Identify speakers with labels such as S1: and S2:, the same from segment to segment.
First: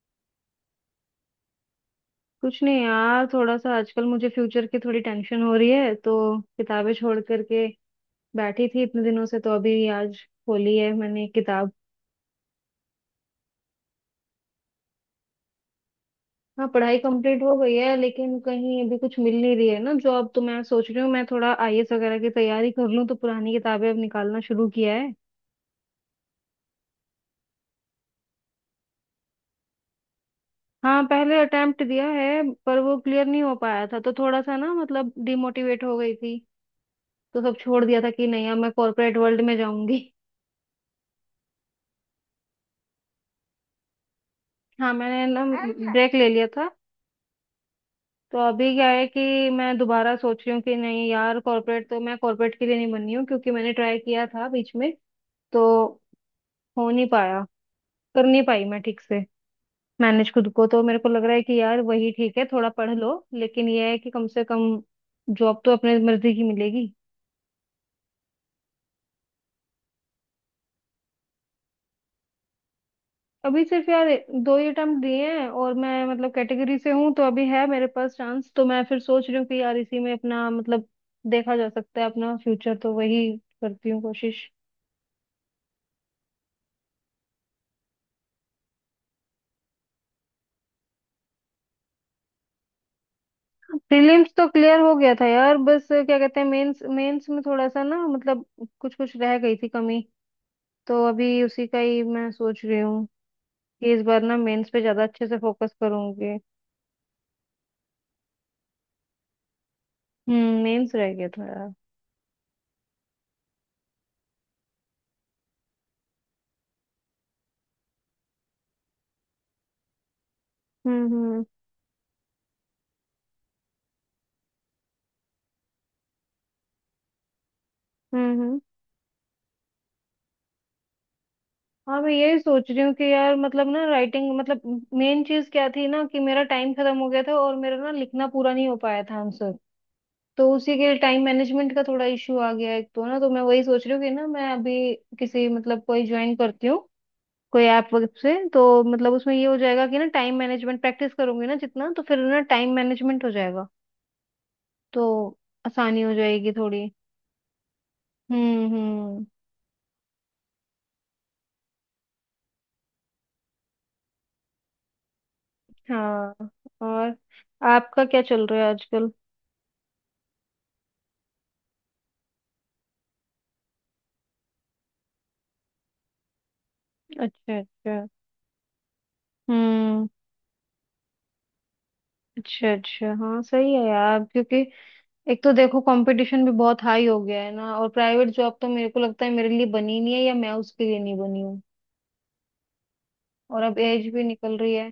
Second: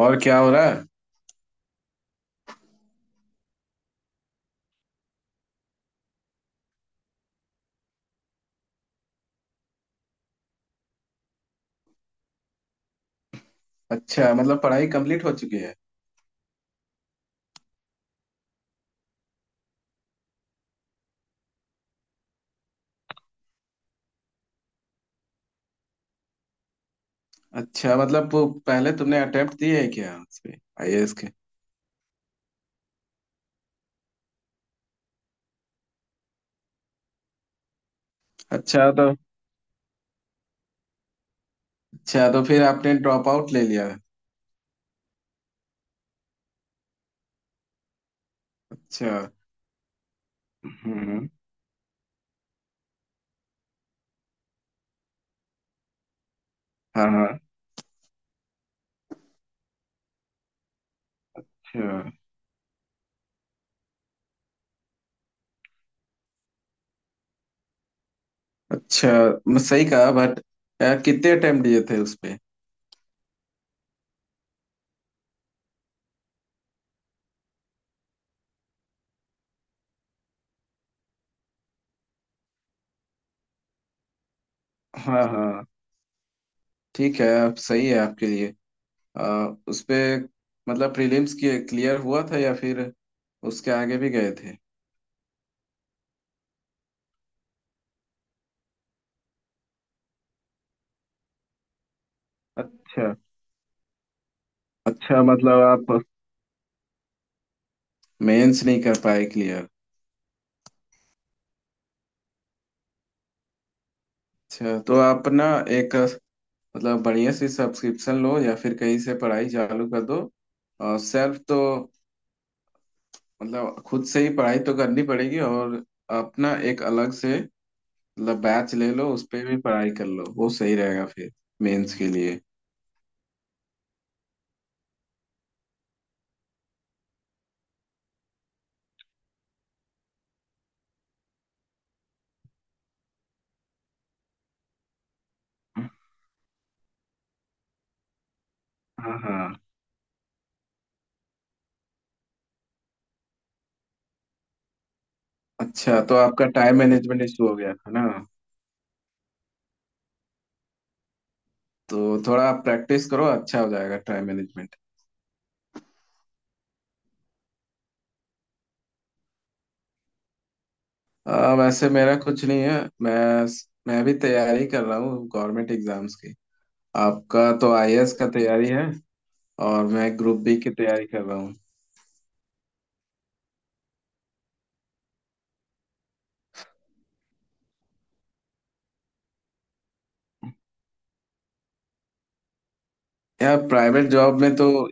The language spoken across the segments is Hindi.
S1: और क्या हो रहा है।
S2: कुछ नहीं यार। थोड़ा सा आजकल मुझे फ्यूचर की थोड़ी टेंशन हो रही है तो किताबें छोड़ करके बैठी थी इतने दिनों से। तो अभी आज खोली है मैंने किताब।
S1: अच्छा मतलब पढ़ाई कंप्लीट हो चुकी है।
S2: हाँ, पढ़ाई कंप्लीट हो गई है लेकिन कहीं अभी कुछ मिल नहीं रही है ना जॉब। तो मैं सोच रही हूँ मैं थोड़ा आईएएस वगैरह की तैयारी कर लूँ, तो पुरानी किताबें अब निकालना शुरू किया है।
S1: अच्छा मतलब वो पहले तुमने अटेम्प्ट दिए है क्या उस पे
S2: हाँ,
S1: IAS के।
S2: पहले अटेम्प्ट दिया है पर वो क्लियर नहीं हो पाया था तो थोड़ा सा ना मतलब डिमोटिवेट हो गई थी। तो सब छोड़ दिया था कि नहीं अब मैं
S1: अच्छा तो
S2: कॉर्पोरेट वर्ल्ड में जाऊंगी।
S1: अच्छा तो फिर आपने ड्रॉप आउट ले लिया है।
S2: हाँ, मैंने ना ब्रेक ले लिया था। तो अभी क्या है
S1: अच्छा।
S2: कि मैं दोबारा सोच रही हूँ कि नहीं
S1: हम्म।
S2: यार, कॉर्पोरेट तो मैं कॉर्पोरेट के लिए नहीं बनी हूँ क्योंकि मैंने ट्राई किया था बीच में। तो हो नहीं
S1: हाँ
S2: पाया,
S1: हाँ।
S2: कर नहीं पाई मैं ठीक से मैनेज खुद को। तो मेरे को लग रहा है कि यार वही
S1: अच्छा
S2: ठीक है, थोड़ा पढ़ लो, लेकिन ये है कि कम से कम जॉब तो अपने मर्जी की मिलेगी।
S1: अच्छा। मैं सही कहा बट कितने अटेम्प्ट दिए थे उस पे।
S2: अभी सिर्फ यार दो ही अटेम्प्ट दिए हैं, और मैं मतलब कैटेगरी से हूँ तो अभी है मेरे पास चांस। तो मैं फिर सोच रही हूँ कि यार इसी में अपना मतलब देखा जा सकता है अपना फ्यूचर, तो वही करती हूँ कोशिश।
S1: हाँ हाँ। ठीक है आप सही है आपके लिए। उस पे मतलब प्रीलिम्स क्लियर हुआ था या फिर उसके आगे भी गए
S2: प्रीलिम्स तो
S1: थे।
S2: क्लियर हो गया था यार। बस क्या कहते हैं, मेंस, मेंस में थोड़ा सा ना मतलब कुछ कुछ रह गई थी कमी। तो अभी उसी का ही मैं सोच रही
S1: अच्छा।
S2: हूँ कि इस बार ना मेंस पे ज्यादा
S1: अच्छा
S2: अच्छे से
S1: मतलब
S2: फोकस
S1: आप
S2: करूंगी।
S1: मेंस नहीं कर पाए क्लियर।
S2: हम्म, मेंस रह गया था यार।
S1: अच्छा तो आप ना एक मतलब बढ़िया सी सब्सक्रिप्शन लो या फिर कहीं से पढ़ाई चालू कर दो। और
S2: हम्म।
S1: सेल्फ
S2: हम्म।
S1: तो मतलब खुद से ही पढ़ाई तो करनी पड़ेगी और अपना एक अलग से
S2: हम्म।
S1: मतलब
S2: हम्म।
S1: बैच ले लो उस पे भी पढ़ाई कर लो वो सही रहेगा फिर मेंस
S2: हाँ,
S1: के
S2: मैं यही
S1: लिए।
S2: सोच रही हूँ कि यार मतलब ना राइटिंग मतलब मेन चीज क्या थी ना कि मेरा टाइम खत्म हो गया था और मेरा ना लिखना पूरा नहीं हो पाया था आंसर। तो उसी के टाइम मैनेजमेंट का थोड़ा इश्यू आ गया एक तो ना, तो मैं वही सोच रही हूँ कि ना मैं अभी किसी मतलब कोई ज्वाइन करती हूँ कोई ऐप वगैरह से तो मतलब
S1: हाँ
S2: उसमें ये हो
S1: हाँ।
S2: जाएगा कि ना टाइम मैनेजमेंट प्रैक्टिस करूंगी ना जितना, तो फिर ना टाइम मैनेजमेंट हो जाएगा, तो
S1: अच्छा
S2: आसानी हो
S1: तो आपका
S2: जाएगी
S1: टाइम
S2: थोड़ी।
S1: मैनेजमेंट इशू हो गया है ना।
S2: हम्म। हम्म।
S1: तो थोड़ा आप प्रैक्टिस करो अच्छा हो जाएगा टाइम मैनेजमेंट।
S2: हाँ। और आपका क्या चल रहा है आजकल?
S1: वैसे मेरा कुछ नहीं है। मैं भी तैयारी कर रहा हूँ गवर्नमेंट एग्जाम्स की। आपका
S2: अच्छा
S1: तो
S2: अच्छा।
S1: IAS का तैयारी है और
S2: हम्म।
S1: मैं ग्रुप B की तैयारी कर रहा हूँ।
S2: अच्छा अच्छा, हाँ सही है यार, क्योंकि एक तो देखो कंपटीशन भी बहुत हाई हो गया है ना, और प्राइवेट जॉब तो मेरे को लगता है मेरे लिए बनी नहीं है या मैं उसके लिए नहीं बनी हूँ।
S1: यार
S2: और अब एज
S1: प्राइवेट
S2: भी
S1: जॉब में
S2: निकल
S1: तो
S2: रही है।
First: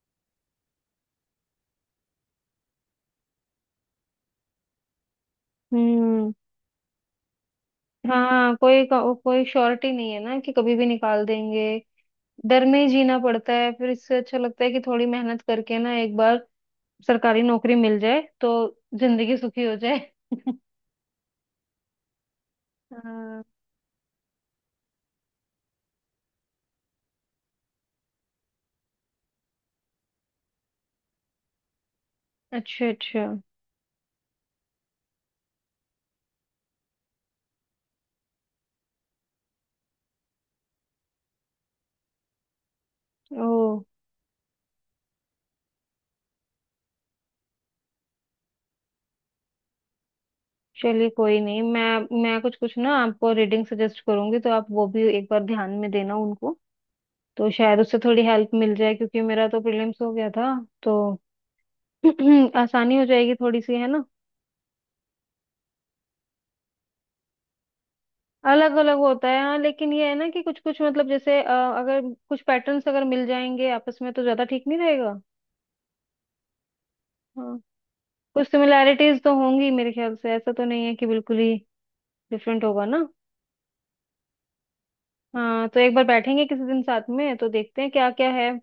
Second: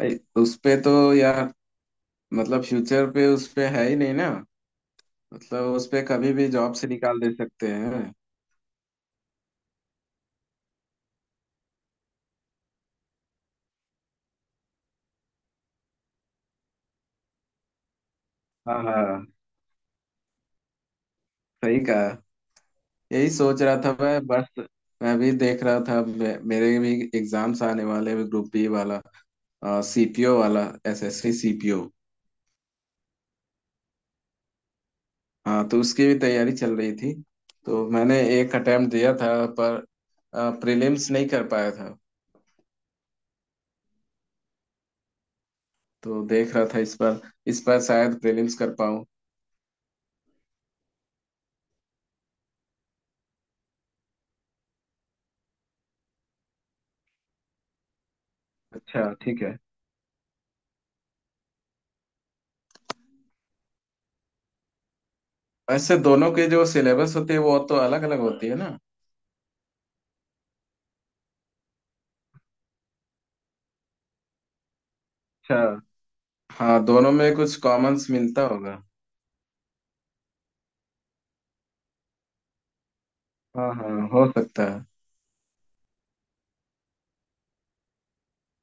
S1: उस पे तो यार मतलब फ्यूचर पे उस पे है ही नहीं ना। मतलब उस पे
S2: हम्म।
S1: कभी भी जॉब से निकाल दे सकते हैं।
S2: हाँ, कोई कोई श्योरिटी नहीं है ना कि कभी भी निकाल देंगे। डर में ही जीना पड़ता है फिर, इससे अच्छा लगता है कि थोड़ी मेहनत करके ना एक बार सरकारी नौकरी मिल जाए तो
S1: हाँ हाँ
S2: जिंदगी सुखी हो जाए।
S1: सही कहा। यही
S2: हाँ।
S1: सोच रहा था मैं बस। मैं भी देख रहा था, मेरे भी एग्जाम्स आने वाले हैं ग्रुप बी वाला, CPO वाला, SSC CPO।
S2: अच्छा अच्छा।
S1: हाँ तो उसकी भी तैयारी चल रही थी, तो मैंने एक अटेम्प्ट दिया था पर प्रीलिम्स नहीं कर पाया था।
S2: ओ।
S1: तो देख रहा था इस बार, इस बार शायद प्रीलिम्स कर पाऊँ।
S2: चलिए कोई नहीं, मैं कुछ कुछ ना आपको रीडिंग सजेस्ट करूंगी तो आप वो भी एक बार ध्यान में देना उनको। तो शायद उससे थोड़ी हेल्प मिल जाए
S1: अच्छा
S2: क्योंकि
S1: ठीक
S2: मेरा
S1: है।
S2: तो प्रीलिम्स हो गया था। तो आसानी हो जाएगी थोड़ी सी, है ना?
S1: वैसे दोनों के जो सिलेबस होते हैं वो तो अलग अलग होती है
S2: अलग
S1: ना।
S2: अलग होता है हाँ, लेकिन ये है ना कि कुछ कुछ मतलब जैसे अगर कुछ पैटर्न्स अगर मिल जाएंगे आपस में तो ज्यादा ठीक नहीं रहेगा?
S1: अच्छा। हाँ दोनों में कुछ
S2: हाँ,
S1: कॉमन्स मिलता
S2: कुछ
S1: होगा।
S2: सिमिलैरिटीज तो होंगी मेरे ख्याल से, ऐसा तो नहीं है कि बिल्कुल ही डिफरेंट होगा ना।
S1: हाँ हाँ हो सकता सकता है।
S2: हाँ, तो एक बार बैठेंगे किसी दिन साथ में तो देखते हैं क्या क्या है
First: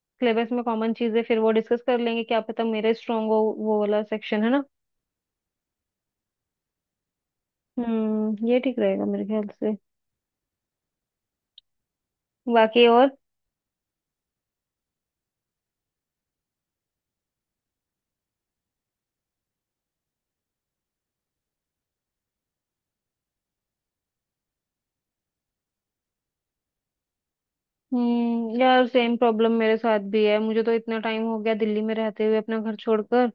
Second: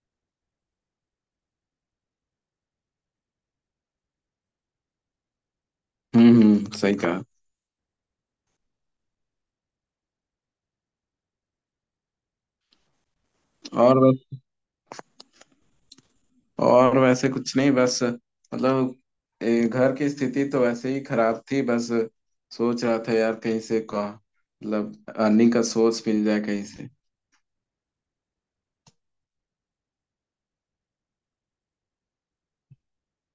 S2: सिलेबस में कॉमन चीजें, फिर वो डिस्कस कर लेंगे, क्या पता मेरा स्ट्रांग हो वो वाला सेक्शन, है ना?
S1: सही कहा।
S2: हम्म, ये ठीक रहेगा मेरे ख्याल से। बाकी और।
S1: और और वैसे कुछ नहीं बस मतलब घर की स्थिति तो वैसे ही खराब थी बस। सोच रहा था यार कहीं से का मतलब अर्निंग का सोर्स मिल जाए कहीं से।
S2: हम्म, यार सेम प्रॉब्लम मेरे साथ भी है, मुझे तो इतना टाइम हो गया दिल्ली में रहते हुए अपना घर छोड़कर।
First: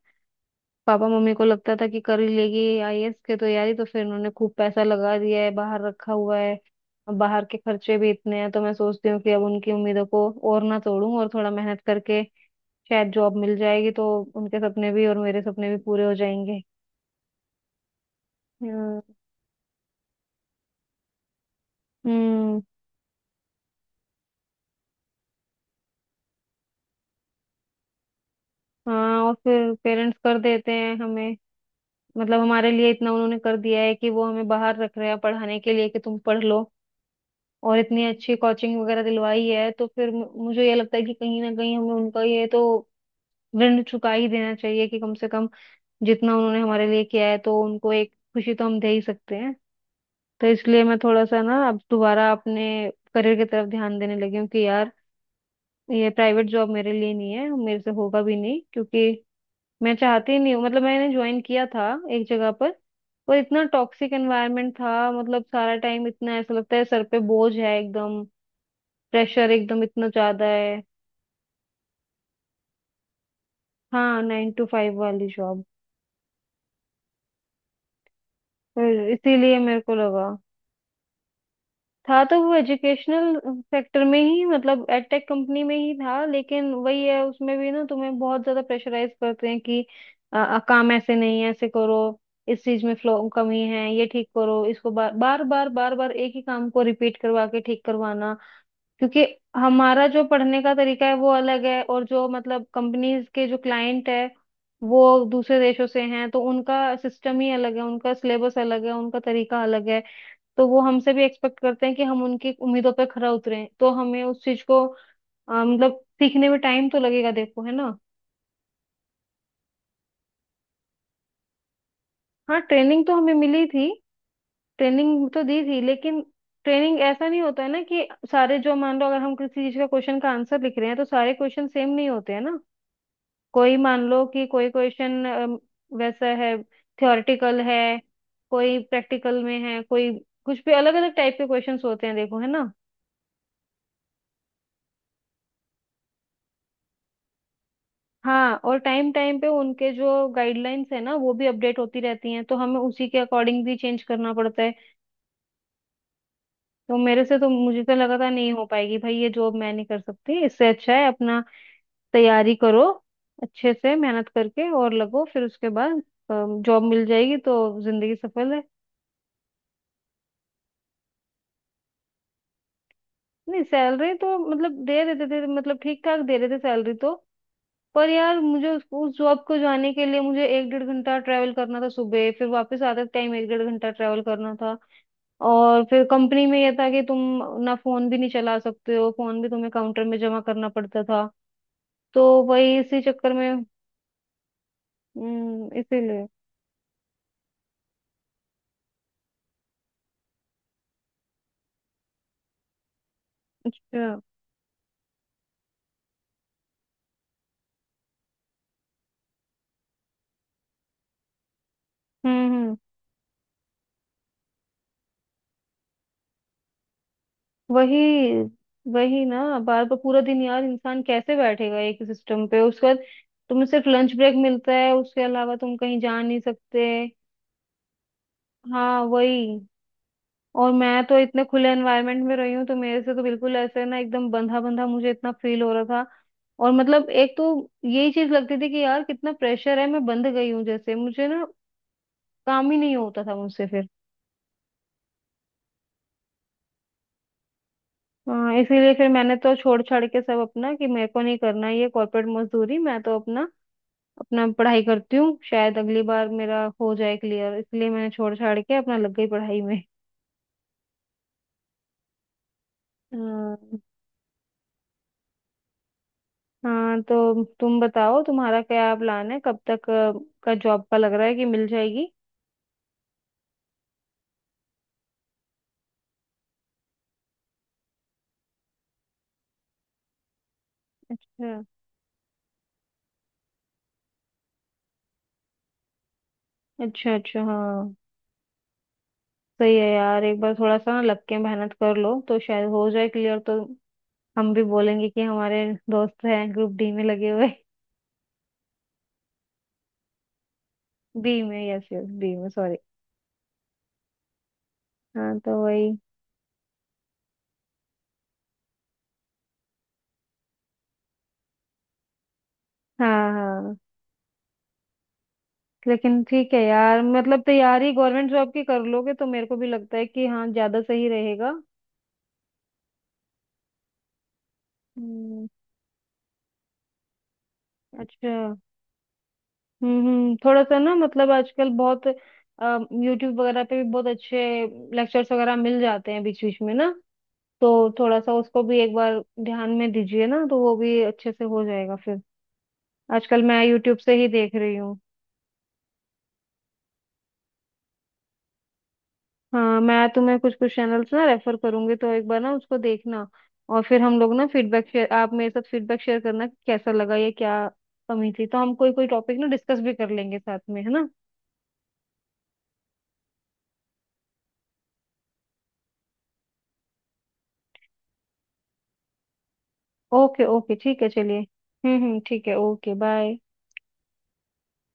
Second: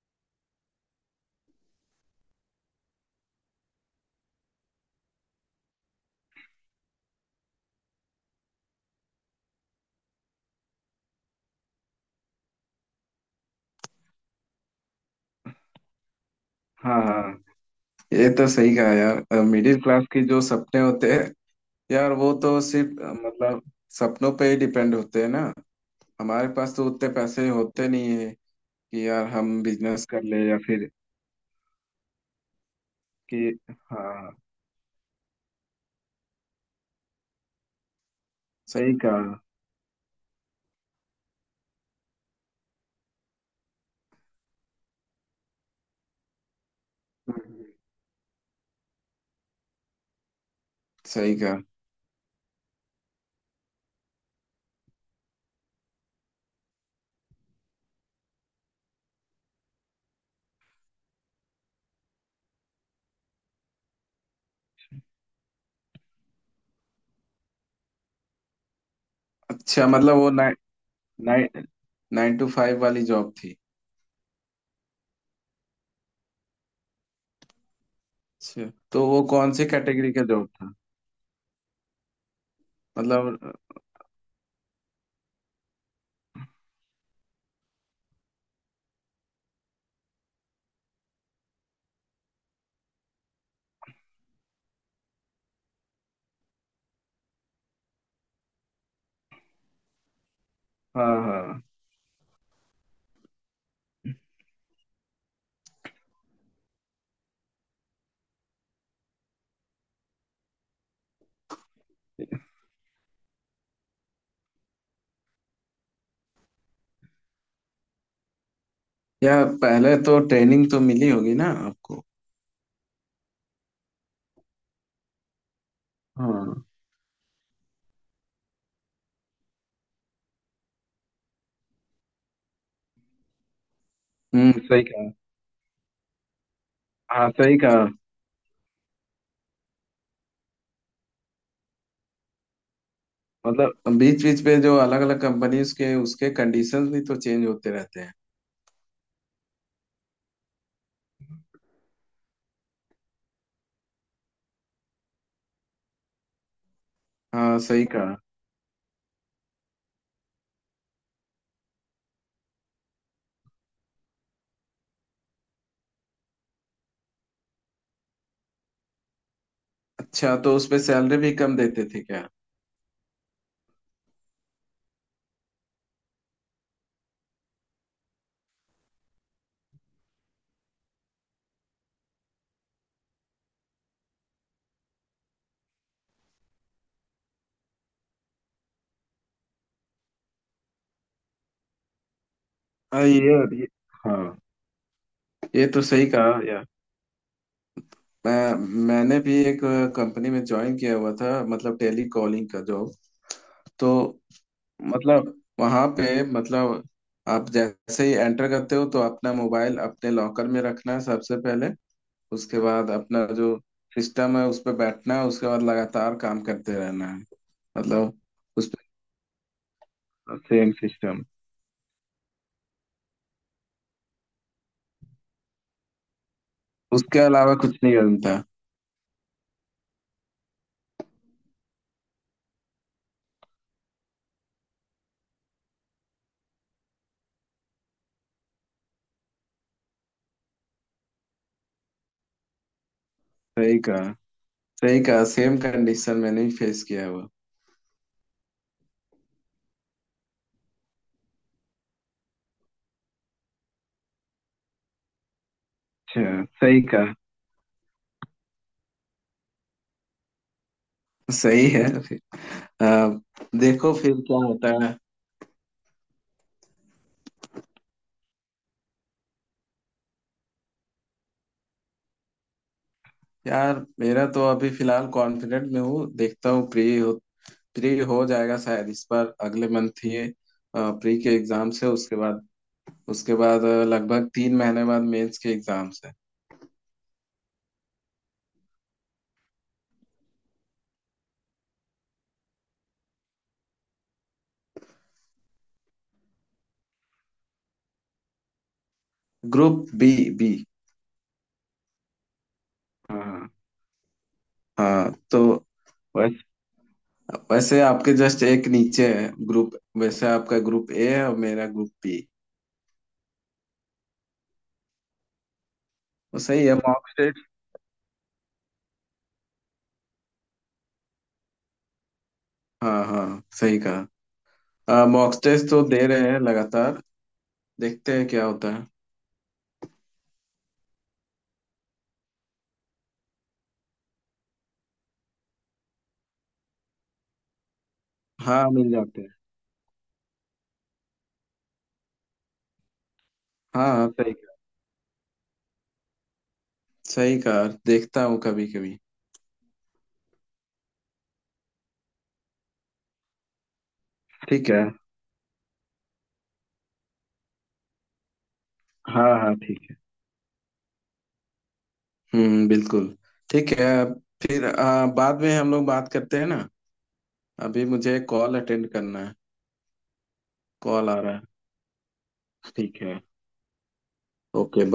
S2: पापा मम्मी को लगता था कि कर ही लेगी आईएएस की तैयारी, तो फिर उन्होंने खूब पैसा लगा दिया है, बाहर रखा हुआ है। अब बाहर के खर्चे भी इतने हैं तो मैं सोचती हूँ कि अब उनकी उम्मीदों को और ना तोड़ूं, और थोड़ा मेहनत करके शायद जॉब मिल जाएगी तो उनके सपने भी और मेरे सपने भी पूरे हो जाएंगे।
S1: हाँ हाँ। ये तो सही कहा
S2: हम्म।
S1: यार। मिडिल क्लास के जो सपने होते हैं यार वो तो
S2: हम्म।
S1: सिर्फ मतलब सपनों पे ही डिपेंड होते हैं ना। हमारे पास तो उतने पैसे होते नहीं है कि
S2: हाँ,
S1: यार
S2: और
S1: हम
S2: फिर
S1: बिजनेस
S2: पेरेंट्स
S1: कर
S2: कर
S1: ले या
S2: देते
S1: फिर
S2: हैं हमें, मतलब हमारे लिए इतना उन्होंने
S1: कि
S2: कर दिया है कि वो
S1: हाँ।
S2: हमें बाहर रख रहे हैं पढ़ाने के लिए कि तुम पढ़ लो, और इतनी अच्छी कोचिंग
S1: सही
S2: वगैरह
S1: कहा।
S2: दिलवाई है, तो फिर मुझे ये लगता है कि कहीं ना कहीं हमें उनका ये तो ऋण चुका ही देना चाहिए कि कम से कम जितना उन्होंने हमारे लिए किया है तो
S1: हम्म।
S2: उनको एक खुशी तो हम दे ही सकते हैं। तो इसलिए मैं थोड़ा
S1: सही
S2: सा
S1: कहा।
S2: ना अब दोबारा अपने करियर की तरफ ध्यान देने लगी हूँ कि यार ये प्राइवेट जॉब मेरे लिए नहीं है, मेरे से होगा भी नहीं क्योंकि मैं चाहती ही नहीं हूँ। मतलब मैंने ज्वाइन किया था एक जगह पर इतना टॉक्सिक एनवायरनमेंट था, मतलब सारा टाइम इतना ऐसा लगता है सर पे बोझ है एकदम, प्रेशर एकदम
S1: अच्छा
S2: इतना
S1: मतलब वो
S2: ज्यादा है।
S1: 9 टू 5 वाली जॉब थी।
S2: हाँ, नाइन टू फाइव वाली जॉब।
S1: अच्छा तो वो कौन
S2: इसीलिए
S1: सी
S2: मेरे को
S1: कैटेगरी का
S2: लगा
S1: जॉब था
S2: था, तो वो एजुकेशनल
S1: मतलब।
S2: सेक्टर में ही मतलब एडटेक कंपनी में ही था, लेकिन वही है उसमें भी ना तुम्हें बहुत ज्यादा प्रेशराइज करते हैं कि काम ऐसे नहीं है ऐसे करो, इस चीज में फ्लो कमी है ये ठीक करो इसको, बार बार बार बार बार एक ही काम को रिपीट करवा के ठीक करवाना, क्योंकि हमारा जो पढ़ने का
S1: हाँ
S2: तरीका है वो
S1: हाँ।
S2: अलग है और जो मतलब कंपनीज के जो क्लाइंट है वो दूसरे देशों से हैं तो उनका सिस्टम ही अलग है, उनका सिलेबस अलग है, उनका तरीका अलग है। तो वो हमसे भी एक्सपेक्ट करते हैं कि हम उनकी उम्मीदों पर खरा उतरें, तो हमें उस चीज को मतलब सीखने में टाइम तो लगेगा देखो, है ना?
S1: या पहले तो ट्रेनिंग तो मिली होगी ना आपको।
S2: हाँ, ट्रेनिंग तो हमें मिली थी। ट्रेनिंग तो दी थी, लेकिन
S1: हाँ।
S2: ट्रेनिंग ऐसा नहीं होता है ना कि सारे जो मान लो अगर हम किसी चीज का क्वेश्चन का आंसर लिख रहे हैं तो सारे क्वेश्चन सेम नहीं होते हैं ना। कोई मान लो कि कोई
S1: सही कहा।
S2: क्वेश्चन वैसा है,
S1: हाँ सही
S2: थ्योरेटिकल है,
S1: कहा।
S2: कोई प्रैक्टिकल में है, कोई कुछ भी अलग अलग टाइप के क्वेश्चंस होते हैं देखो, है ना?
S1: मतलब बीच बीच पे जो अलग अलग कंपनीज के उसके कंडीशंस भी तो चेंज होते रहते हैं।
S2: हाँ, और टाइम टाइम पे उनके जो गाइडलाइंस है ना वो भी अपडेट होती रहती हैं, तो हमें उसी के अकॉर्डिंग भी चेंज करना पड़ता है। तो मेरे से तो,
S1: हाँ
S2: मुझे
S1: सही
S2: तो लगा
S1: कहा।
S2: था नहीं हो पाएगी भाई ये जॉब, मैं नहीं कर सकती, इससे अच्छा है अपना तैयारी करो अच्छे से, मेहनत करके और लगो फिर उसके बाद जॉब मिल जाएगी तो जिंदगी सफल है।
S1: अच्छा तो उस पे सैलरी भी कम देते थे क्या।
S2: नहीं, सैलरी तो मतलब दे देते थे, मतलब ठीक ठाक दे रहे थे सैलरी तो। पर यार मुझे उस जॉब को जाने के लिए मुझे एक डेढ़ घंटा ट्रैवल करना था सुबह, फिर वापस आते टाइम एक डेढ़ घंटा ट्रैवल करना था। और फिर कंपनी में ये था कि तुम ना फोन भी नहीं चला सकते हो, फोन भी तुम्हें काउंटर में जमा करना पड़ता था। तो वही इसी
S1: हाँ। ये,
S2: चक्कर में।
S1: ये हाँ, ये
S2: हम्म,
S1: तो सही
S2: इसीलिए।
S1: कहा यार। मैं मैंने भी एक कंपनी में ज्वाइन किया हुआ था मतलब टेली कॉलिंग का जॉब। तो
S2: अच्छा।
S1: मतलब वहां पे मतलब आप जैसे ही एंटर करते हो तो अपना मोबाइल अपने लॉकर में रखना है सबसे पहले।
S2: हम्म।
S1: उसके
S2: हम्म।
S1: बाद अपना जो सिस्टम है उस पर बैठना है, उसके बाद लगातार काम करते रहना है,
S2: वही।
S1: मतलब उस
S2: वही ना, बार बार पूरा
S1: पे
S2: दिन यार
S1: सेम
S2: इंसान
S1: सिस्टम।
S2: कैसे बैठेगा एक सिस्टम पे? उसके बाद तुम्हें सिर्फ लंच ब्रेक मिलता है, उसके अलावा तुम कहीं जा नहीं सकते।
S1: उसके अलावा कुछ नहीं बनता।
S2: हाँ वही। और मैं तो इतने खुले एनवायरनमेंट में रही हूँ, तो मेरे से तो बिल्कुल ऐसे ना, एकदम बंधा बंधा मुझे इतना फील हो रहा था। और मतलब एक तो यही चीज लगती थी कि यार कितना प्रेशर है, मैं बंद गई हूँ जैसे, मुझे ना काम ही नहीं होता था मुझसे
S1: सही
S2: फिर।
S1: कहा। सही कहा, सेम कंडीशन मैंने भी फेस किया है वो।
S2: हाँ, इसीलिए फिर मैंने तो छोड़ छाड़ के सब अपना कि मेरे को नहीं करना ये कॉर्पोरेट मजदूरी, मैं तो अपना अपना पढ़ाई करती हूँ शायद अगली बार
S1: अच्छा।
S2: मेरा
S1: सही
S2: हो
S1: कहा।
S2: जाए क्लियर, इसलिए मैंने छोड़ छाड़ के अपना लग गई पढ़ाई में।
S1: सही है फिर। आ,
S2: हाँ।
S1: देखो फिर क्या होता है।
S2: हाँ, तो तुम बताओ तुम्हारा क्या प्लान है, कब तक का जॉब का लग रहा है कि मिल जाएगी?
S1: यार मेरा तो अभी फिलहाल कॉन्फिडेंट में हूँ। देखता हूँ प्री प्री हो जाएगा शायद इस बार, अगले मंथ ये प्री के
S2: अच्छा
S1: एग्जाम्स है उसके बाद। उसके बाद लगभग 3 महीने बाद मेंस के एग्जाम्स है।
S2: अच्छा। अच्छा, हाँ सही है यार, एक बार थोड़ा सा ना लग के मेहनत कर लो तो शायद हो जाए क्लियर तो हम भी बोलेंगे कि हमारे दोस्त हैं ग्रुप डी में लगे हुए।
S1: Group B. बी।
S2: बी में, यस यस, बी में, सॉरी।
S1: हाँ। हाँ
S2: हाँ
S1: तो
S2: तो वही।
S1: वैस, वैसे आपके जस्ट एक नीचे है ग्रुप, वैसे आपका ग्रुप A है और मेरा ग्रुप B।
S2: हाँ हाँ, लेकिन
S1: तो
S2: ठीक है
S1: सही है
S2: यार,
S1: मॉक
S2: मतलब
S1: टेस्ट।
S2: तैयारी गवर्नमेंट जॉब की कर लोगे तो मेरे को भी लगता है कि हाँ ज्यादा सही रहेगा।
S1: हाँ हाँ सही कहा। मॉक
S2: हम्म।
S1: टेस्ट तो दे रहे हैं लगातार। देखते हैं
S2: अच्छा।
S1: क्या होता है।
S2: हम्म। हम्म। थोड़ा सा ना मतलब आजकल बहुत यूट्यूब वगैरह पे भी बहुत अच्छे लेक्चर्स वगैरह मिल जाते हैं बीच बीच में ना, तो थोड़ा सा उसको
S1: हाँ
S2: भी
S1: मिल
S2: एक बार
S1: जाते हैं।
S2: ध्यान में दीजिए ना तो वो भी अच्छे से हो जाएगा फिर। आजकल मैं
S1: हाँ
S2: यूट्यूब
S1: हाँ
S2: से ही
S1: सही कहा।
S2: देख रही हूँ।
S1: सही कहा, देखता हूँ कभी कभी।
S2: हाँ, मैं तुम्हें कुछ कुछ चैनल्स ना रेफर करूंगी तो एक बार ना उसको देखना, और फिर हम लोग ना
S1: ठीक है।
S2: फीडबैक शेयर, आप मेरे साथ फीडबैक शेयर करना कि कैसा लगा या क्या कमी थी, तो हम कोई कोई
S1: हाँ
S2: टॉपिक ना
S1: हाँ
S2: डिस्कस
S1: ठीक।
S2: भी कर लेंगे साथ में, है ना?
S1: बिल्कुल। ठीक है। फिर बाद में हम लोग बात करते हैं ना। अभी मुझे कॉल अटेंड करना है।
S2: ओके ओके ठीक है
S1: कॉल आ रहा
S2: चलिए।
S1: है।
S2: हम्म, ठीक है, ओके
S1: ठीक है।
S2: बाय।
S1: ओके।